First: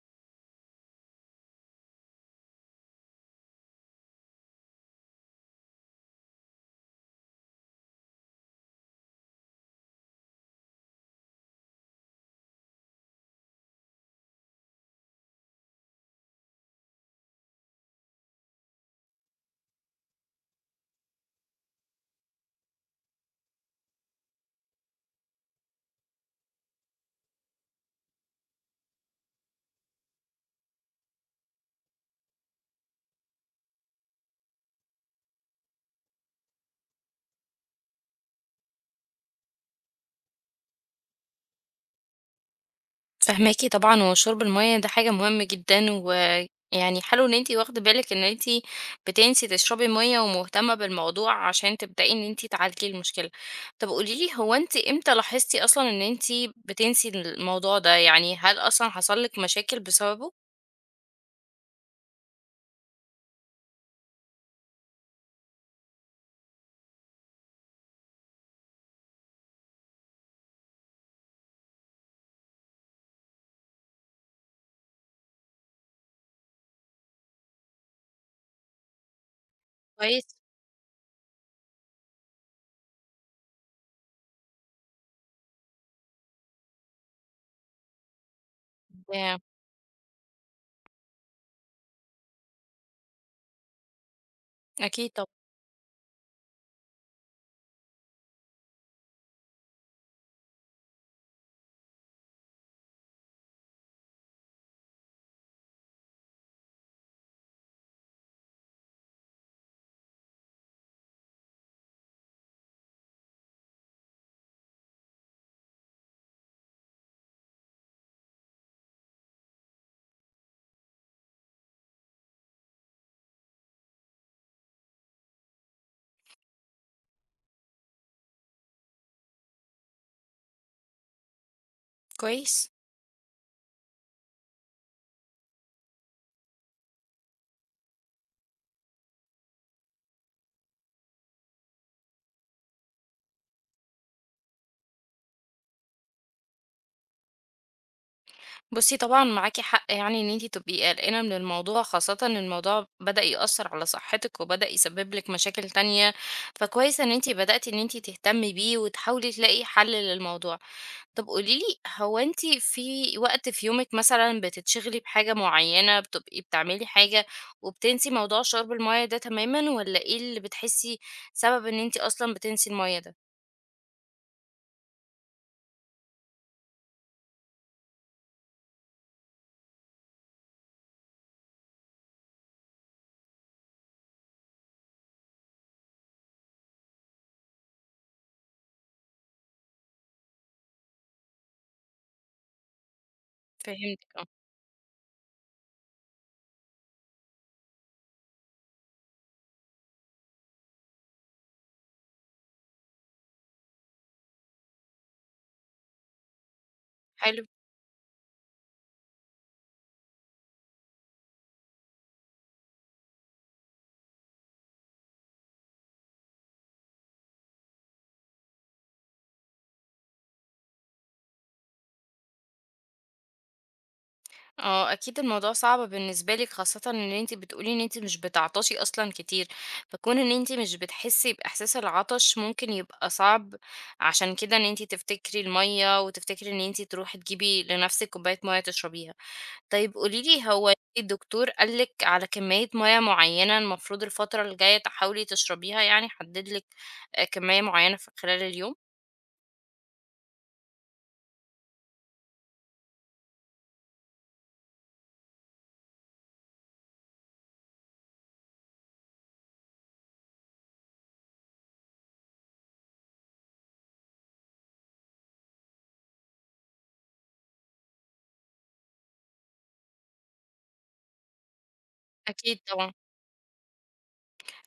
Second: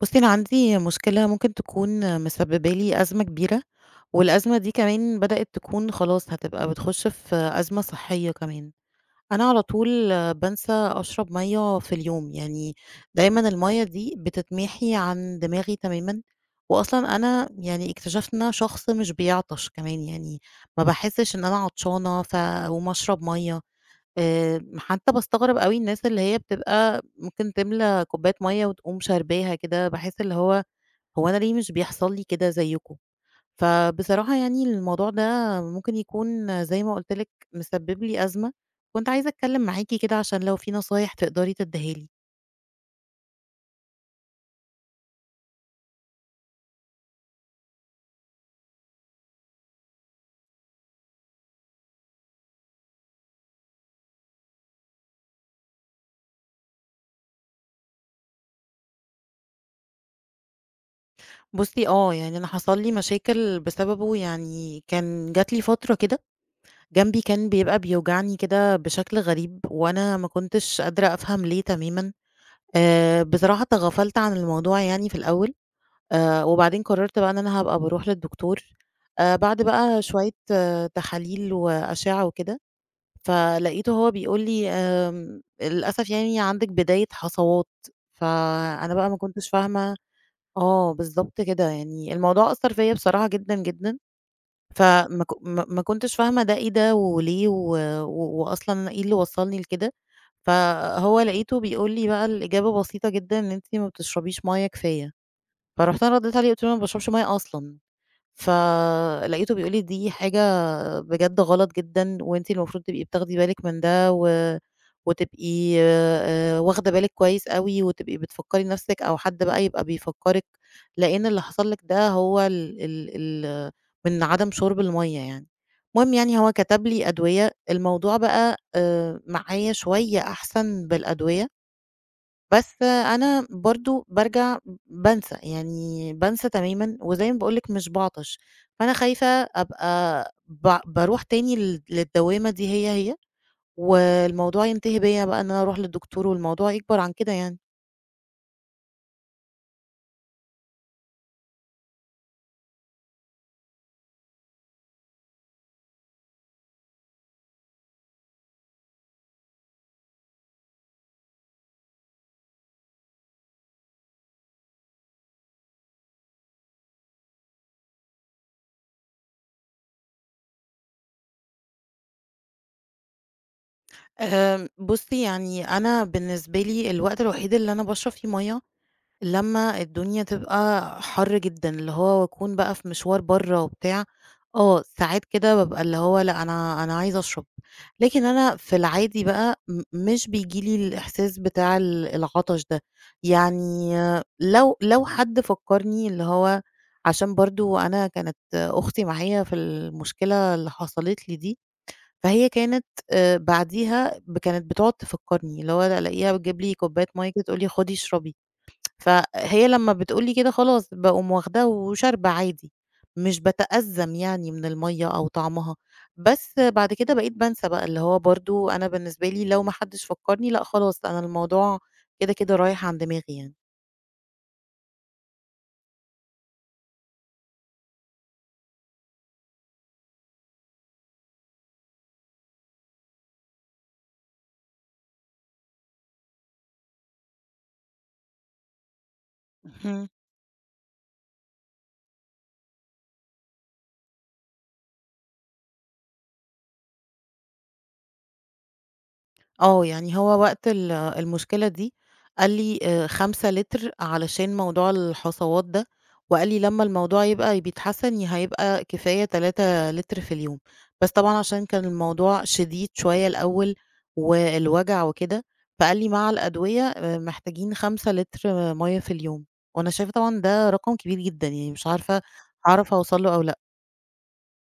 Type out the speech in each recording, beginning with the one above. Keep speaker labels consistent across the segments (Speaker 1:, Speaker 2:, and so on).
Speaker 1: بُصّي، أنا عندي مشكلة ممكن تكون مسببة لي أزمة كبيرة، والأزمة دي كمان بدأت تكون خلاص هتبقى بتخش في أزمة صحية كمان. أنا على طول بانسى أشرب مَيّة في اليوم، يعني دايمًا المَيّة دي بتتمحي عن دماغي تمامًا، وأصلًا أنا يعني اكتشفت إن أنا شخص مش بيعطش كمان، يعني ما باحسش إن أنا عطشانة فاقوم أشرب مَيّة. حتى باستغرب أوي الناس اللي هي بتبقى ممكن تملى كوباية مَيّة وتقوم شارباها كده، باحس اللي هو أنا ليه مش بيحصل لي كده زيكم؟ فبصراحة يعني الموضوع ده ممكن يكون زي ما قُلت لِك مسبب لي أزمة، كنت عايزة أتكلم معاكِ كده عشان لو في نصايح تقدري تديها لي.
Speaker 2: فاهماكِ طبعًا، وشرب المَيّة ده حاجة مهمة جدًا، ويعني حلو إن أنتِ واخدة بالِك إن أنتِ بتنسي تشربي مَيّة ومهتمة بالموضوع عشان تبدئي إن أنتِ تعالجي المشكلة. طب قولي لي هو أنتِ إمتى لاحظتِ أصلًا إن أنتِ بتنسي الموضوع ده، يعني هل أصلًا حصل لِك مشاكل بسببه؟
Speaker 1: بُصّي آه، يعني أنا حصل لي مشاكل بسببه، يعني كان جات لي فترة كده جنبي كان بيبقى بيوجعني كده بشكل غريب، وأنا ما كنتش قادرة أفهم ليه تمامًا. بصراحة تغافلت عن الموضوع يعني في الأول. وبعدين قررت بقى إن أنا هابقى باروح للدكتور، بعد بقى
Speaker 2: كويس،
Speaker 1: شوية آه، تحاليل وأشعة وكده، فلقيته هو بيقول لي: للأسف يعني عندِك بداية حصوات." فأنا بقى ما
Speaker 2: آآ
Speaker 1: كنتش فاهمة آه بالضبط كده، يعني الموضوع أثّر فيّا بصراحة جدًا، جدًا،
Speaker 2: أكيد
Speaker 1: فما
Speaker 2: طبعًا،
Speaker 1: ك ما ما كنتش فاهمة ده إيه ده وليه و و وأصلًا إيه اللي وصّلني لكده، فهو لقيته بيقول لي بقى الإجابة بسيطة جدًا، إن أنتِ ما بتشربيش مَيّة كفاية، فرُحت أنا ردّيت عليه قُلت له: "أنا ما باشربش مَيّة أصلًا." فلقيته بيقول لي: "دي حاجة بجد غلط جدًا، وأنتِ المفروض تبقي بتاخدي بالِك من ده وتبقي واخدة بالِك كويس أوي وتبقي بتفكّري نَفْسِك أو حد بقى يبقى بيفكّرِك، لإن اللي حصل لِك ده هو ال ال ال من عدم شُرب المَيّة يعني." المهم يعني هو كتب لي أدوية، الموضوع بقى معايا شوية أحسن بالأدوية.
Speaker 2: كويس.
Speaker 1: بس أنا برضه بارجع بانسى، يعني بانسى تمامًا وزي ما باقول لِك مش باعطش، فأنا خايفة أبقى باروح تاني للدوّامة دي هي، والموضوع ينتهي بيّا بقى إن أنا أروح للدكتور والموضوع يكبر عن كده يعني.
Speaker 2: بُصّي طبعًا معاكِ حق يعني إن أنتِ تبقي قلقانة من الموضوع، خاصةً إن الموضوع بدأ يأثّر على صحتِك وبدأ يسبب لِك مشاكل تانية، فكويس إن أنتِ بدأتِ إن أنتِ تهتمي بيه وتحاولي تلاقي حل للموضوع. طب قولي لي، هو أنتِ في وقت في يومِك مثلًا بتتشغلي بحاجة معيّنة، بتبقي بتعملي حاجة وبتنسي موضوع شرب المَيّة ده تمامًا والّا إيه اللي بتحسي سبب إن أنتِ أصلًا بتنسي المَيّة ده؟
Speaker 1: بُصّي، يعني أنا بالنسبة لي الوقت الوحيد اللي أنا باشرب فيه مَيّة لمّا الدنيا تبقى حَر جدًا، اللي هو باكون بقى في مشوار برّه وبتاع، آه، ساعات كده بابقى اللي هو لأ، أنا عايزة أشرب، لكن أنا في العادي بقى مش بييجي لي الإحساس بتاع العطش ده، يعني
Speaker 2: فهمتِك آه،
Speaker 1: لو حد فكّرني اللي هو عشان برضه أنا كانت أختي معايا في المشكلة اللي حصلت لي دي، فهي كانت، بعديها كانت بتقعد تفكّرني، اللي هو ألاقيها بتجيب لي كوباية مَيّة
Speaker 2: حلو.
Speaker 1: كده تقول لي خُدي اشربي، فهي لمّا بتقول لي كده خلاص باقوم واخداه وشاربة عادي، مش باتأذّم يعني من المَيّة أو طعمها، بس بعد كده بقيت بانسى بقى، اللي هو برضه أنا بالنسبة لي لو ما حدش فكّرني لأ خلاص أنا الموضوع كده رايح عن دماغي يعني.
Speaker 2: اه اكيد الموضوع صعب بالنسبه لك خاصه ان انت بتقولي ان انت مش بتعطشي اصلا كتير، فكون ان انت مش بتحسي باحساس العطش ممكن يبقى صعب عشان كده ان انت تفتكري الميه وتفتكري ان انت تروحي تجيبي لنفسك كوبايه ميه تشربيها. طيب
Speaker 1: اهم.
Speaker 2: قوليلي هو الدكتور قالك على كميه ميه معينه المفروض الفتره الجايه تحاولي تشربيها، يعني حددلك آه، كميه معينه في خلال اليوم؟
Speaker 1: آه، يعني هو وقت المشكلة دي قال لي 5 لتر علشان موضوع الحصوات ده، وقال لي لمّا الموضوع يبقى بيتحسن هيبقى كفاية 3 لتر في اليوم، بس طبعًا عشان كان الموضوع شديد شوية الأول والوجع وكده، فقال لي مع الأدوية محتاجين 5 لتر آه، مَيّة في اليوم، وأنا شايفة طبعًا ده رقم كبير جدًا، يعني مش عارفة
Speaker 2: اكيد طبعا.
Speaker 1: هاعرف أوصل له أو لأ.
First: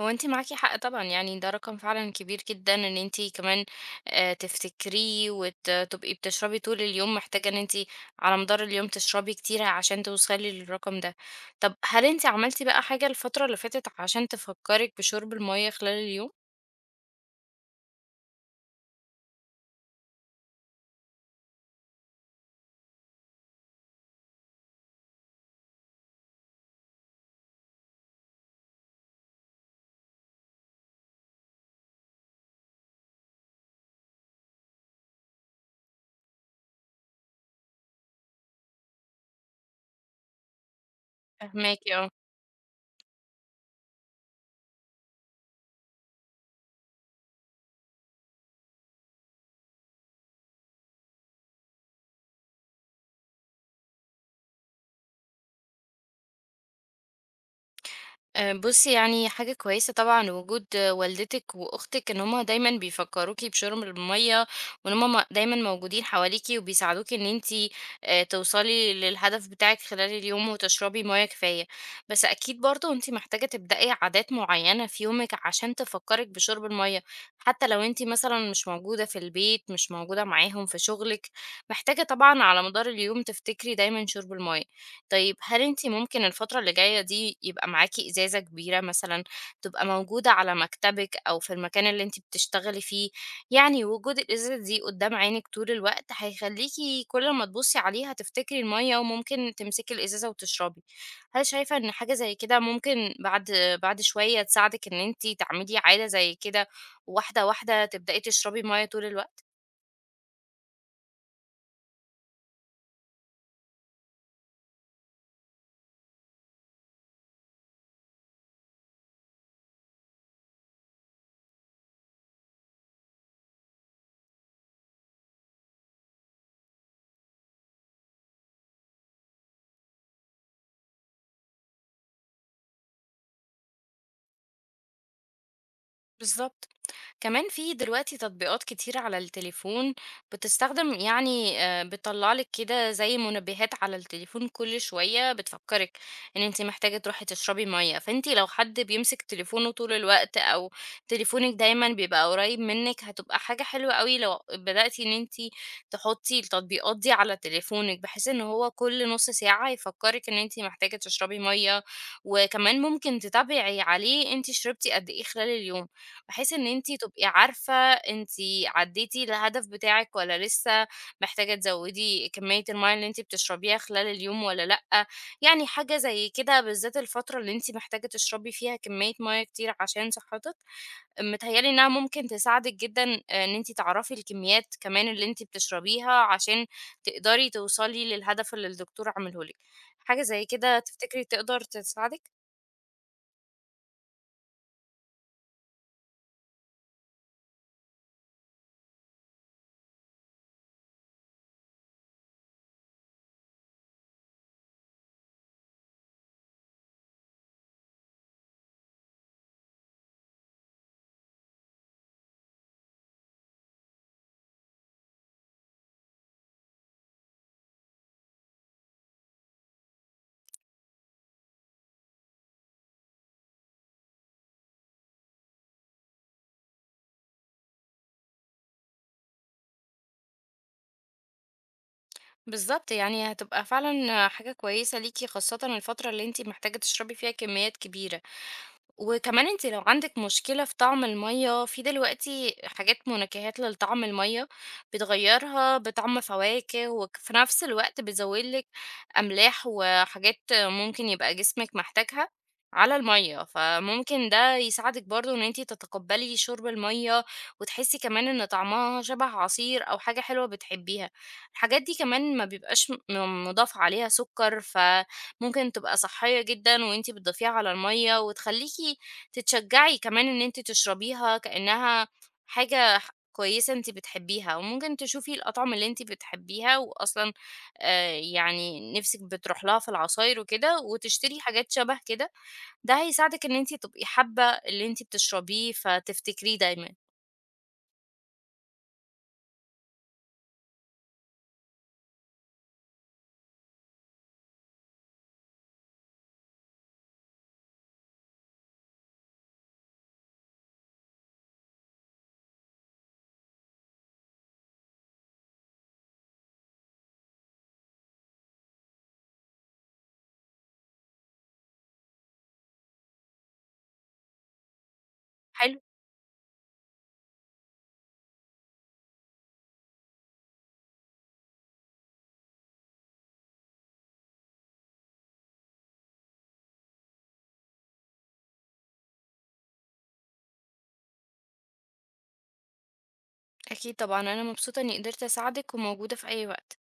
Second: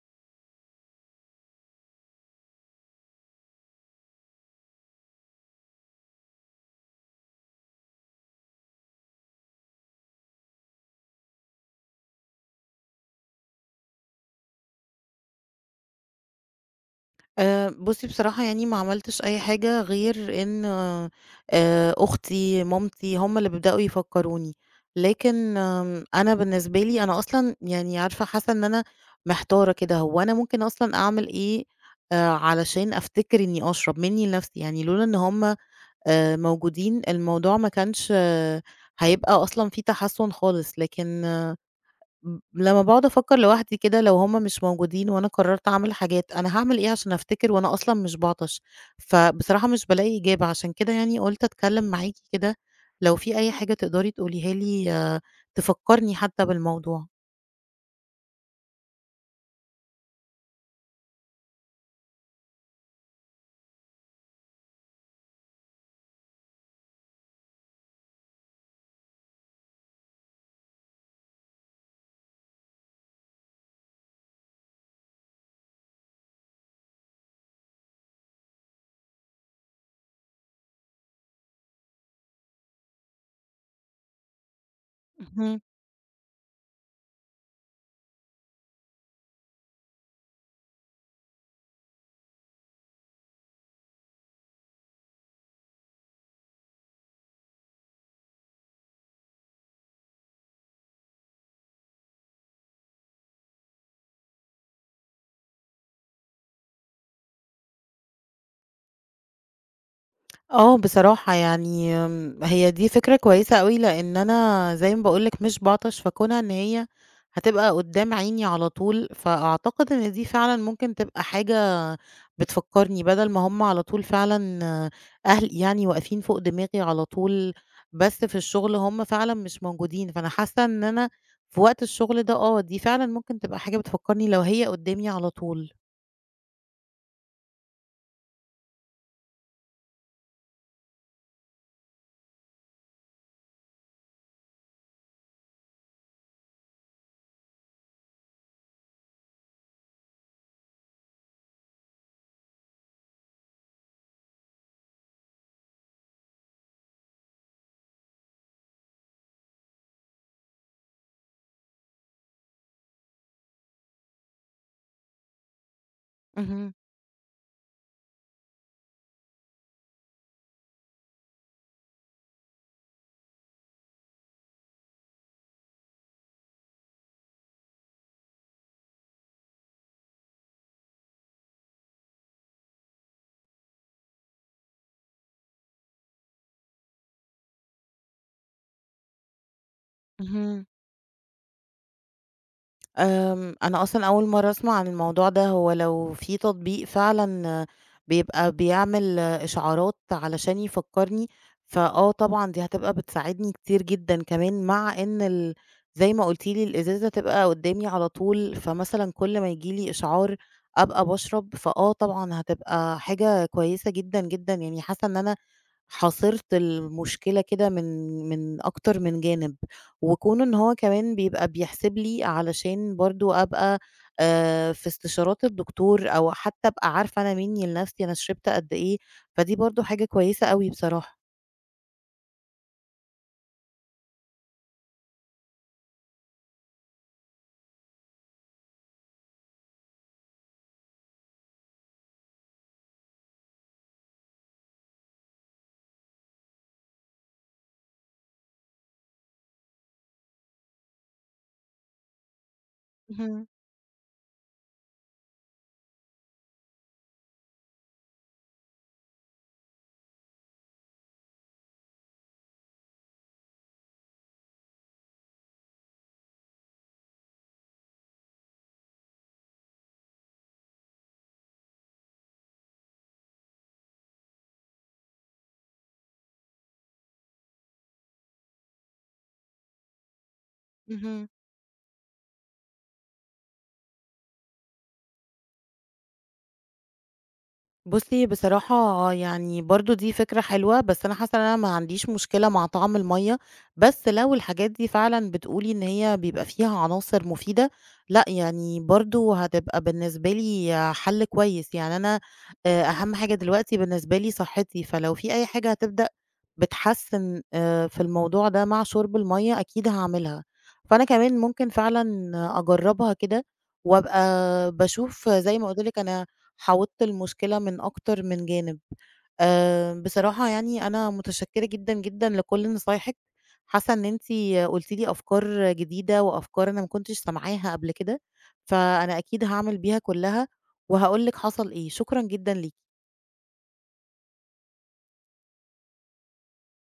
Speaker 2: هو أنتِ معاكِ حق طبعًا، يعني ده رقم فعلًا كبير جدًا إن أنتِ كمان تفتكريه تبقي بتشربي طول اليوم، محتاجة إن أنتِ على مدار اليوم تشربي كتير عشان توصلي للرقم ده. طب هل أنتِ عملتِ بقى حاجة الفترة اللي فاتت عشان تفكّرِك بشرب المَيّة خلال اليوم؟
Speaker 1: بُصّي بصراحة يعني ما عملتش أي حاجة غير إن أختي، مامتي، هم اللي بيبدأوا يفكّروني، لكن أنا بالنسبة لي أنا أصلًا يعني عارفة حاسة إن أنا محتارة كده، هو أنا ممكن أصلًا أعمل إيه علشان أفتكر إني أشرب منّي لنفسي، يعني لولا إن هم موجودين الموضوع ما كانش آه، هيبقى أصلًا في تحسُّن خالص، لكن
Speaker 2: فاهماكِ، آه.
Speaker 1: لمّا باقعد أفكّر لوحدي كده لو هُم مش موجودين وأنا قرّرت أعمل حاجات، أنا هاعمل إيه عشان أفتكر وأنا أصلًا مش باعطش؟ فبصراحة مش بالاقي إجابة، عشان كده يعني قُلت أتكلّم معاكِ كده لو في أي حاجة تقدري تقوليها لي آه، تفكّرني حتّى بالموضوع.
Speaker 2: بُصّي يعني حاجة كويسة طبعًا وجود والدتِك وأختِك إن هُم دايمًا بيفكّروكِ بشُرب المَيّة، وإن هُم دايمًا موجودين حواليكِ وبيساعدوكِ إن أنتِ توصلي للهدف بتاعِك خلال اليوم وتشربي مَيّة كفاية، بس أكيد برضه أنتِ محتاجة تبدئي عادات معيّنة في يومِك عشان تفكّرِك بشُرب المَيّة، حتى لو أنتِ مثلًا مش موجودة في البيت، مش موجودة معاهم في شُغلِك، محتاجة طبعًا على مدار اليوم تفتكري دايمًا شُرب المَيّة. طيب
Speaker 1: اهم.
Speaker 2: هل أنتِ ممكن الفترة اللي جاية دي يبقى معاكِ إزازة كبيرة مثلًا تبقى موجودة على مكتبِك أو في المكان اللي أنتِ بتشتغلي فيه، يعني وجود الإزازة دي قدّام عينِك طول الوقت هيخلّيكِ كل ما تبُصّي عليها تفتكري المَيّة وممكن تمسكي الإزازة وتشربي. هل شايفة إن حاجة زي كده ممكن بعد شوية تساعدِك إن أنتِ تعملي عادة زي كده، وواحدة، واحدة تبدئي تشربي مَيّة طول الوقت؟
Speaker 1: آه، بصراحة يعني هي دي فكرة كويسة أوي، لإن أنا زي ما باقول لِك مش باعطش في كونها إن هي هتبقى قدّام عيني على طول، فأعتقد إن دي فعلًا ممكن تبقى حاجة بتفكّرني، بدل ما هُم على طول فعلًا أهلي يعني واقفين فوق دماغي على طول، بس في الشغل هُم فعلًا مش موجودين، فأنا حاسة إن أنا في وقت الشغل ده آه، دي فعلًا ممكن تبقى حاجة بتفكّرني لو هي قدّامي على طول.
Speaker 2: بالضبط. كمان في دلوقتي تطبيقات كتير على التليفون بتستخدم بتطلع لك كده زي منبهات على التليفون كل شوية بتفكرك ان انت محتاجة تروحي تشربي مية، فانت لو حد بيمسك تليفونه طول الوقت او تليفونك دايما بيبقى قريب منك هتبقى حاجة حلوة قوي لو بدأتي ان انت تحطي التطبيقات دي على تليفونك بحيث ان هو كل نص ساعة يفكرك ان انت محتاجة تشربي مية، وكمان ممكن تتابعي عليه انت شربتي قد ايه خلال اليوم بحيث إن
Speaker 1: اهم،
Speaker 2: أنتِ تبقي عارفة أنتِ عدّيتِ الهدف بتاعِك والّا لسه محتاجة تزوّدي كمية المَيّة اللي أنتِ بتشربيها خلال اليوم والّا لأ، يعني حاجة زي كده بالذات الفترة اللي أنتِ محتاجة تشربي فيها كمية مَيّة كتير عشان صحتِك، متهيأ لي إنها ممكن تساعدِك جدًا آه، إن أنتِ تعرفي الكميات كمان اللي أنتِ بتشربيها عشان تقدري توصلي للهدف اللي الدكتور عامله لِك. حاجة زي
Speaker 1: اهم.
Speaker 2: كده تفتكري تقدر تساعدِك؟
Speaker 1: أنا أصلًا أول مرّة أسمع عن الموضوع ده، هو لو في تطبيق فعلًا آه، بيبقى بيعمل آه، إشعارات علشان يفكّرني، فآه طبعًا دي هتبقى بتساعدني كتير جدًا كمان، مع إن زي ما قُلتِ لي الإزازة تبقى قدّامي على طول، فمثلًا كل ما ييجي لي إشعار أبقى باشرب، فآه طبعًا هتبقى حاجة كويسة جدًا، جدًا، يعني حاسة إن أنا حاصرت المشكلة كده من أكتر من جانب. وكونه إن هو كمان بيبقى بيحسب لي علشان برضه أبقى في استشارات الدكتور أو حتى أبقى عارفة أنا منّي لنفسي أنا شربت قد إيه، فدي برضه حاجة كويسة أوي بصراحة.
Speaker 2: بالضبط، يعني هتبقى فعلًا حاجة كويسة ليكِ خاصةً الفترة اللي أنتِ محتاجة تشربي فيها كميات كبيرة، وكمان انت لو عندك مشكلة في طعم المية، في دلوقتي حاجات منكهات لطعم المية بتغيرها بطعم فواكه وفي نفس الوقت بتزودلك أملاح وحاجات ممكن يبقى جسمك محتاجها على المية،
Speaker 1: اهم،
Speaker 2: فممكن ده يساعدك برضو ان انتي تتقبلي شرب المية وتحسي كمان ان طعمها شبه عصير او حاجة حلوة بتحبيها. الحاجات دي كمان ما بيبقاش مضاف عليها سكر، ممكن تبقى صحية جدًا وأنتِ بتضيفيها على المَيّة، وتخلّيكِ تتشجّعي كمان إن أنتِ تشربيها كأنها حاجة كويسة أنتِ بتحبيها، وممكن تشوفي الأطعمة اللي أنتِ بتحبيها وأصلًا يعني نِفْسِك بتروح لها في العصاير وكده،
Speaker 1: اهم.
Speaker 2: وتشتري حاجات شَبه كده، ده هيساعدِك إن أنتِ تبقي حابة اللي أنتِ بتشربيه فتفتكريه دايمًا.
Speaker 1: بُصّي، بصراحة يعني برضه دي فكرة حلوة، بس أنا حاسة إن أنا ما عنديش مشكلة مع طعم المَيّة، بس لو الحاجات دي فعلًا بتقولي إن هي بيبقى فيها عناصر مفيدة، لأ يعني برضه هتبقى بالنسبة لي حَل كويس، يعني أنا أهم حاجة دلوقتي بالنسبة لي صحّتي، فلو في أي حاجة هتبدأ بتحسّن في الموضوع ده مع شُرب المَيّة أكيد هاعملها، فأنا كمان ممكن فعلًا أجرّبها كده وأبقى باشوف زي ما
Speaker 2: حلو؟
Speaker 1: قُلت لِك أنا حاوطت المشكلة من أكتر من جانب. بصراحة يعني أنا متشكّرة جدًا، جدًا لكل نصايحِك، حاسة إن أنتِ قُلتِ لي أفكار جديدة وأفكار أنا ما كنتش سامعاها قبل كده، فأنا أكيد هاعمل بيها كُلّها وهاقول لِك حصل إيه. شكرًا جدًا ليكِ.
Speaker 2: أكيد طبعًا، أنا مبسوطة إني قدرت أساعدِك وموجودة في أي وقت.